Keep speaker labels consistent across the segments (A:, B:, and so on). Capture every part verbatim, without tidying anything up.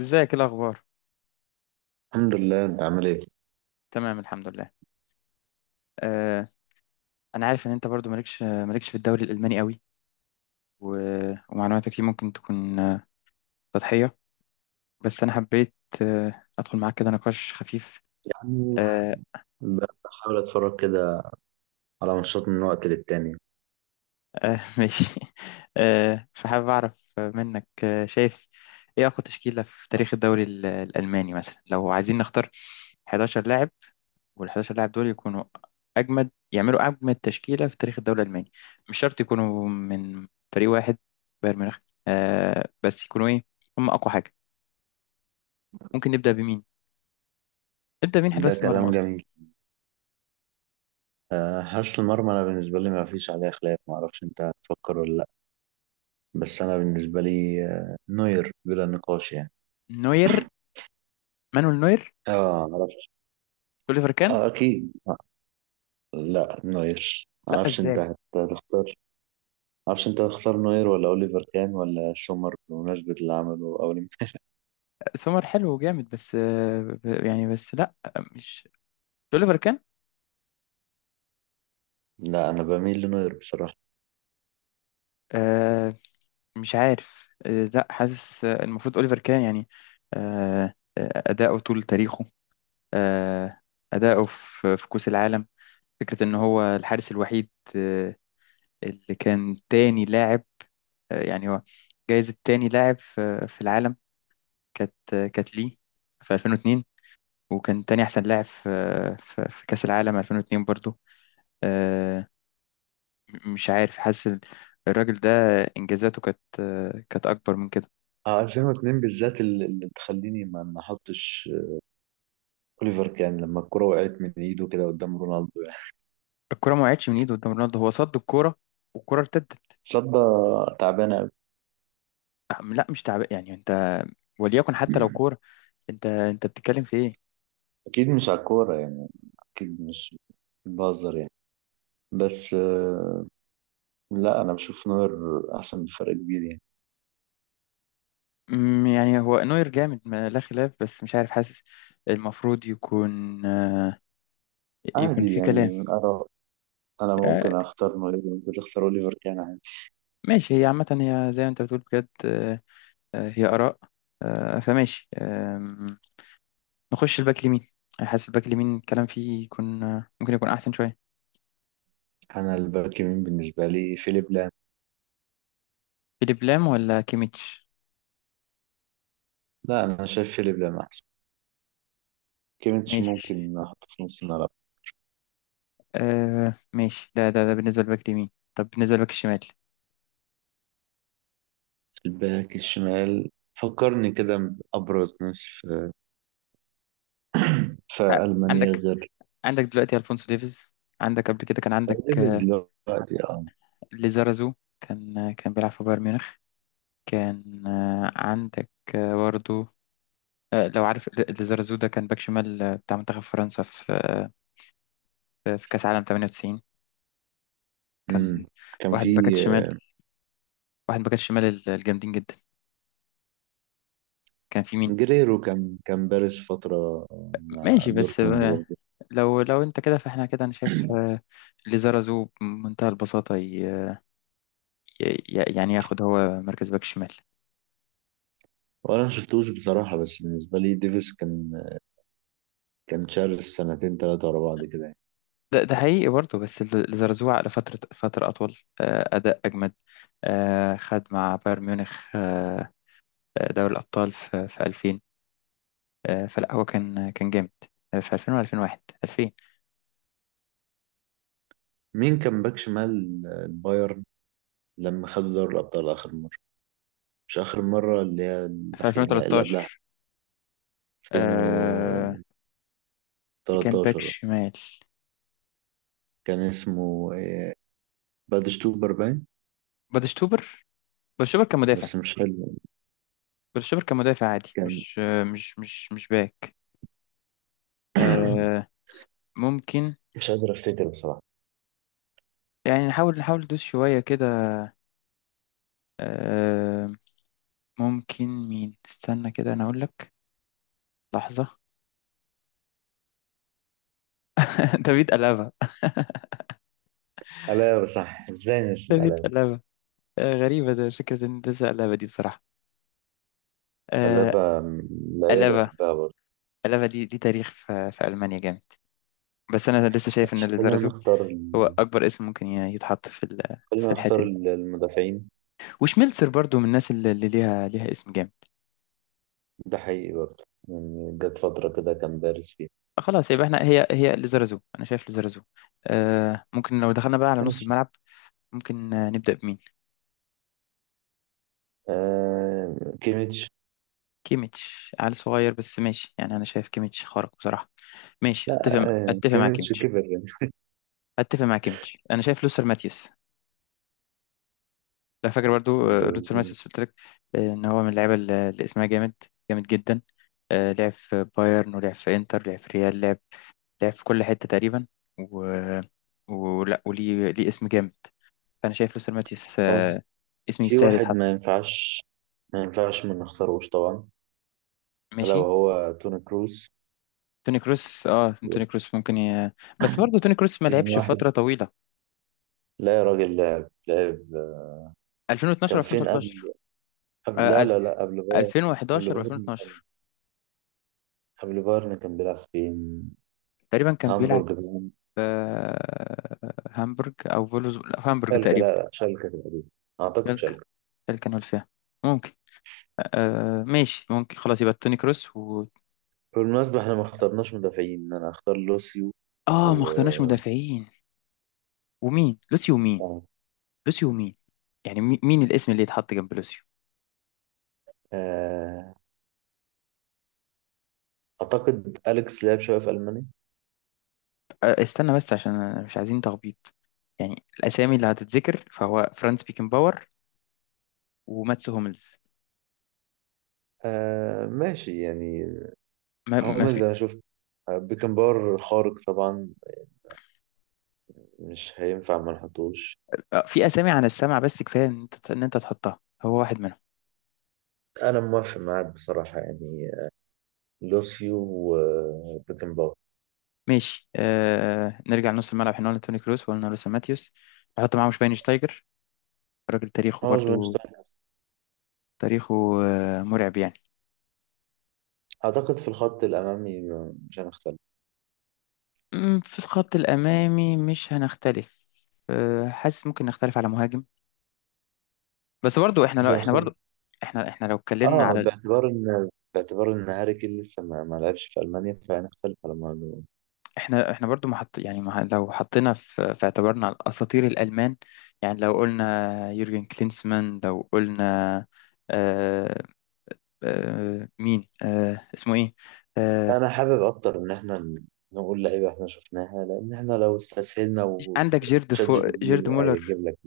A: ازيك، ايه الاخبار؟
B: الحمد لله، انت عامل ايه؟
A: تمام، الحمد لله. آه، انا عارف ان انت برضو مالكش مالكش في الدوري الالماني قوي، و... ومعلوماتك فيه ممكن تكون آه، سطحيه، بس انا حبيت آه ادخل معاك كده نقاش خفيف.
B: يعني
A: آه
B: ب- بحاول اتفرج كده على ماتشات من وقت للتاني.
A: آه ماشي. آه، فحابب اعرف منك، آه شايف ايه اقوى تشكيله في تاريخ الدوري ال- الالماني؟ مثلا لو عايزين نختار 11 لاعب، وال 11 لاعب دول يكونوا اجمد، يعملوا اجمد تشكيله في تاريخ الدوري الالماني. مش شرط يكونوا من فريق واحد، بايرن ميونخ، آه بس يكونوا ايه، هم اقوى حاجه. ممكن نبدا بمين؟ نبدا بمين
B: ده
A: حراس المرمى
B: كلام
A: اصلا؟
B: جميل. آه، حارس المرمى انا بالنسبه لي ما فيش عليه خلاف. ما اعرفش انت هتفكر ولا لا. بس انا بالنسبه لي آه، نوير بلا نقاش يعني.
A: نوير، مانويل نوير،
B: اه، معرفش.
A: اوليفر كان.
B: اه اكيد. لا، نوير
A: لا
B: معرفش انت
A: ازاي؟
B: هت- هتختار. معرفش انت هتختار نوير ولا اوليفر كان ولا سومر بمناسبه اللي عمله اول.
A: سومر حلو وجامد بس آه ب- يعني بس لا، مش اوليفر كان.
B: لا، انا بميل لنوير بصراحه.
A: آه، مش عارف، آه لا حاسس، آه، المفروض اوليفر كان يعني. آه آه، اداؤه طول تاريخه، آه، اداؤه في في كأس العالم، فكرة إن هو الحارس الوحيد، آه، اللي كان تاني لاعب، آه، يعني هو جايزة تاني لاعب في في العالم كانت، آه، كانت ليه في الفين واتنين، وكان تاني أحسن لاعب في في في كأس العالم الفين واتنين برضو. آه، م- مش عارف حاسس ال- الراجل ده إنجازاته كانت، آه، كانت أكبر من كده.
B: اه، ألفين واتنين بالذات اللي اللي تخليني ما ما احطش اوليفر كان، لما الكرة وقعت من ايده كده قدام رونالدو يعني.
A: الكرة ما وقعتش من إيده قدام رونالدو، هو صد الكرة والكرة ارتدت.
B: صدى تعبانة أوي.
A: آه، لا مش تعب يعني، أنت وليكن حتى لو كورة، أنت أنت بتتكلم في إيه؟
B: اكيد مش على الكورة يعني، اكيد مش، بهزر يعني. بس آه، لا انا بشوف نوير احسن بفرق كبير يعني.
A: أمم، يعني هو نوير جامد ما لا خلاف، بس مش عارف حاسس المفروض يكون آه، يكون
B: عادي
A: في
B: يعني.
A: كلام.
B: انا انا
A: آه،
B: ممكن اختار نوير وانت تختار اوليفر كان، عادي.
A: ماشي، هي عامة هي زي ما انت بتقول بجد، آه، آه، هي آراء، آه، فماشي آم، نخش الباك اليمين. حاسس الباك اليمين الكلام فيه يكون آه، ممكن يكون أحسن شوية.
B: انا الباك يمين بالنسبة لي فيليب لام.
A: فيليب لام ولا كيميتش؟
B: لا، انا شايف فيليب لام احسن. كيميتش
A: ماشي.
B: ممكن احطه في نص الملعب.
A: آه، ماشي، ده ده ده بالنسبة للباك اليمين. طب بالنسبة للباك الشمال،
B: الباك الشمال فكرني كده بأبرز ناس في في
A: آه،
B: ألمانيا
A: عندك،
B: غير
A: عندك دلوقتي ألفونسو ديفيز، عندك قبل كده كان عندك
B: ديفيز
A: آه،
B: دلوقتي، اه.
A: ليزارازو. كان كان بيلعب في بايرن ميونخ. كان آه، عندك آه، برضو آه، لو عارف، ل- ليزارازو ده كان باك شمال آه، بتاع منتخب فرنسا في، آه، في كأس عالم ثمانية وتسعين. كان
B: امم كان
A: واحد من باكات
B: في
A: الشمال، واحد من باكات الشمال ال- الجامدين جدا. كان في مين؟
B: جريرو، كان كان بارز فترة مع
A: ماشي، بس
B: دورتموند
A: آه،
B: برضه.
A: لو لو انت كده، فاحنا كده انا شايف آه، ليزارازو بمنتهى البساطة، ي- ي- يعني ياخد هو مركز باك شمال.
B: وانا ما شفتوش بصراحة، بس بالنسبة لي ديفيس كان كان شارس سنتين ثلاثة ورا بعض كده يعني.
A: ده ده حقيقي برضه، بس ال- الزرزوع لفترة، فترة أطول، آه، أداء أجمد. آه، خد مع بايرن ميونخ آه، آه، دوري الأبطال في في الفين. آه، فلا هو كان كان جامد، آه، في الفين و2001 الفين.
B: مين كان باك شمال البايرن لما خدوا دوري الأبطال آخر مرة؟ مش آخر مرة اللي هي
A: في
B: الأخير، لا اللي قبلها.
A: الفين وتلتاشر، آه،
B: ألفين وتلتاشر.
A: كان باك شمال
B: كان اسمه إيه، بادشتوبر باين؟
A: بادشتوبر. بادشتوبر كان مدافع.
B: بس مش فاكر.
A: بادشتوبر كان مدافع عادي،
B: كان
A: مش آه، مش مش مش باك. آه، ممكن
B: مش قادر افتكر بصراحة.
A: يعني، نحاول نحاول ندوس شوية كده. آه، ممكن مين؟ استنى كده أنا أقول لك. لحظة. دافيد ألابا
B: ألا صح، ازاي
A: دافيد
B: نسينا؟
A: ألابا. آه، غريبة ده، فكرة إن ده زي ألابا دي بصراحة. آه،
B: اللعبة من اللعيبة اللي
A: ألابا،
B: بحبها برضه.
A: ألابا دي دي تاريخ في, في ألمانيا جامد. بس أنا لسه شايف إن
B: عشان خلينا
A: ليزارزو
B: نختار
A: هو
B: ال-
A: أكبر اسم ممكن ي- يتحط في ال- في
B: خلينا
A: الحتة
B: نختار
A: دي.
B: ال- المدافعين.
A: وشميلتسر برضو من الناس اللي اللي ليها ليها اسم جامد.
B: ده حقيقي برضه، يعني جت فترة كده كان دارس فيها.
A: آه، خلاص يبقى احنا هي هي ليزارزو، أنا شايف ليزارزو. آه، ممكن لو دخلنا بقى على نص
B: ماشي.
A: الملعب، ممكن آه، نبدأ بمين؟
B: آه كيميتش.
A: كيميتش عيل صغير بس ماشي يعني، أنا شايف كيميتش خارق بصراحة. ماشي،
B: لا،
A: أتفق
B: آه
A: أتفق مع
B: كيميتش
A: كيميتش.
B: كبر يعني.
A: اتفق معاك يا ميتش، انا شايف لوثر ماتيوس. لا، فاكر برضو آه،
B: اللي-
A: لوثر ماتيوس قلت لك، آه، ان هو من اللعيبه اللي اللي اسمها جامد، جامد جدا. آه، لعب في بايرن، ولعب في انتر، لعب في ريال، لعب لعب في كل حته تقريبا، و... ولا وليه، ليه اسم جامد. فانا شايف لوثر ماتيوس،
B: خلاص.
A: آه، اسم
B: في
A: يستاهل
B: واحد ما
A: يتحط.
B: ينفعش، ما ينفعش ما نختاروش طبعا، ألا
A: ماشي.
B: وهو توني كروس.
A: توني كروس، اه توني كروس ممكن ي... بس برضه توني كروس ما
B: يعني
A: لعبش
B: واحد،
A: فتره طويله.
B: لا يا راجل، لعب لعب.
A: الفين واتناشر
B: كان فين
A: الفين وتلتاشر،
B: قبل، قبل،
A: آه،
B: لا
A: أل-
B: لا لا، قبل بايرن. قبل
A: الفين وحداشر
B: بايرن،
A: و2012
B: قبل بايرن كان بيلعب فين؟
A: تقريبا. كان بيلعب
B: هامبورج بقى.
A: في هامبورج او فولوز، لا، في هامبورج
B: شالكة،
A: تقريبا.
B: لا لا، شالكة تقريبا، أعتقد
A: تلك،
B: شالكة.
A: تلك انا فيها. ممكن. آه ماشي، ممكن. خلاص يبقى توني كروس و...
B: بالمناسبة احنا ما اخترناش مدافعين. أنا اختار لوسيو
A: اه، ما
B: و
A: اخترناش مدافعين. ومين؟ لوسيو ومين؟
B: آه.
A: لوسيو ومين؟ يعني مي- مين الاسم اللي يتحط جنب لوسيو؟
B: آه، أعتقد أليكس لعب شوية في ألمانيا.
A: آه، استنى بس عشان أنا مش عايزين تخبيط. يعني الاسامي اللي هتتذكر فهو فرانس بيكنباور وماتس هوملز.
B: آه ماشي يعني،
A: ما,
B: هو
A: ما
B: من
A: في
B: زي ما شفت. آه، بيكنبار خارق طبعا، مش هينفع ما نحطوش.
A: آه في اسامي عن السمع، بس كفايه ان انت، ان انت تحطها هو واحد منهم.
B: أنا موافق معاك بصراحة يعني. لوسيو وبيكنبار.
A: ماشي. آه، نرجع لنص الملعب. احنا قلنا توني كروس، وقلنا لوسا ماتيوس. نحط معاه شفاينشتايجر، راجل تاريخه
B: هاوز
A: برضو،
B: شتاينر.
A: تاريخه آه مرعب يعني.
B: أعتقد في الخط الأمامي مش هنختلف.
A: أمم، في الخط الأمامي مش هنختلف. آه، حاسس ممكن نختلف على مهاجم. بس برضو احنا،
B: مش
A: لو احنا
B: هنختلف.
A: برضو، احنا احنا لو اتكلمنا
B: اه،
A: على ال-
B: باعتبار ان باعتبار ان هاري كين لسه ما ما لعبش في المانيا، فهنختلف على الموضوع.
A: احنا احنا برضو محط يعني، مح- لو حطينا في, في اعتبارنا الأساطير الألمان. يعني لو قلنا يورجن كلينسمان، لو قلنا آه آه مين، آه اسمه ايه؟ آه،
B: انا حابب اكتر ان احنا ن- نقول لعيبه احنا شفناها، لان احنا لو استسهلنا
A: عندك جيرد
B: وتشات جي
A: فو...
B: بي تي
A: جيرد مولر.
B: هيجيب لك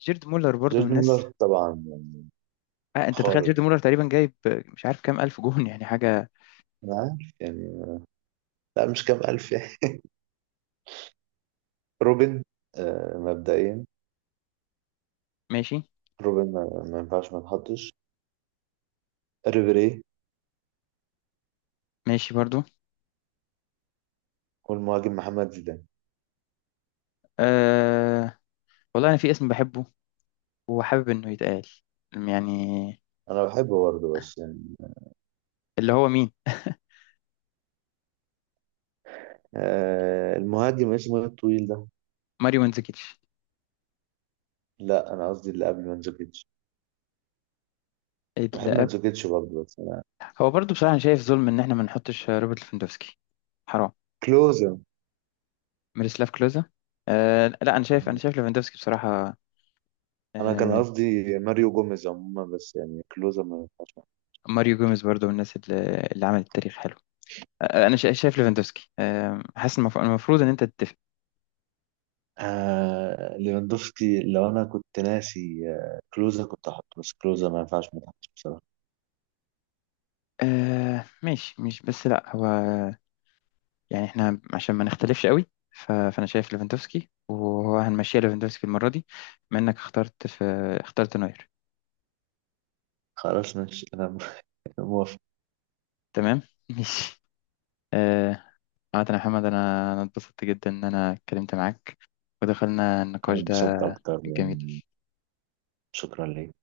A: جيرد مولر برضو من
B: جوردن ميلر
A: الناس.
B: طبعا يعني.
A: آه، انت تخيل جيرد
B: خارق،
A: مولر تقريبا جايب مش عارف كام الف جون، يعني حاجه.
B: انا عارف يعني. لا، مش كام الف يعني. روبن، آه مبدئيا
A: ماشي.
B: روبن ما, ما ينفعش ما نحطش، ريبيري.
A: ماشي برضو.
B: والمهاجم محمد زيدان.
A: آه... والله انا في اسم بحبه وحابب انه يتقال، يعني
B: انا بحبه برضه بس يعني.
A: اللي هو مين؟
B: آه المهاجم اسمه ايه الطويل ده؟
A: ماريو منزكيتش.
B: لا، انا قصدي اللي قبل منزوكيتش.
A: اللي
B: بحب
A: قبل.
B: منزوكيتش برضه بس انا.
A: هو برضو بصراحه، أنا شايف ظلم ان احنا ما نحطش روبرت ليفاندوفسكي. حرام.
B: كلوزا.
A: ميروسلاف كلوزا. آه... لا انا شايف، انا شايف ليفاندوفسكي بصراحه.
B: انا كان
A: آه...
B: قصدي ماريو جوميز عموما، بس يعني كلوزا ما ينفعش معاه.
A: ماريو جوميز برضو من الناس اللي, اللي عملت تاريخ. آه، انا شا- شايف ليفاندوسكي. آه، حاسس المف- المفروض ان انت تتفق.
B: آه ليفاندوفسكي، لو انا كنت ناسي آه، كلوزا كنت احطه، بس كلوزا ما ينفعش ما تحطش بصراحه.
A: آه، ماشي، مش بس لا، هو يعني احنا عشان ما نختلفش قوي، ف- فانا شايف ليفاندوسكي، وهو هنمشيها ليفاندوسكي المره دي. بما انك اخترت في، اخترت نوير.
B: خلاص ماشي، انا موافق.
A: تمام ماشي. آه، عامة يا محمد، انا انا اتبسطت جدا ان انا اتكلمت معاك ودخلنا
B: انا
A: النقاش ده
B: انبسطت اكتر
A: الجميل.
B: يعني. شكرا ليك.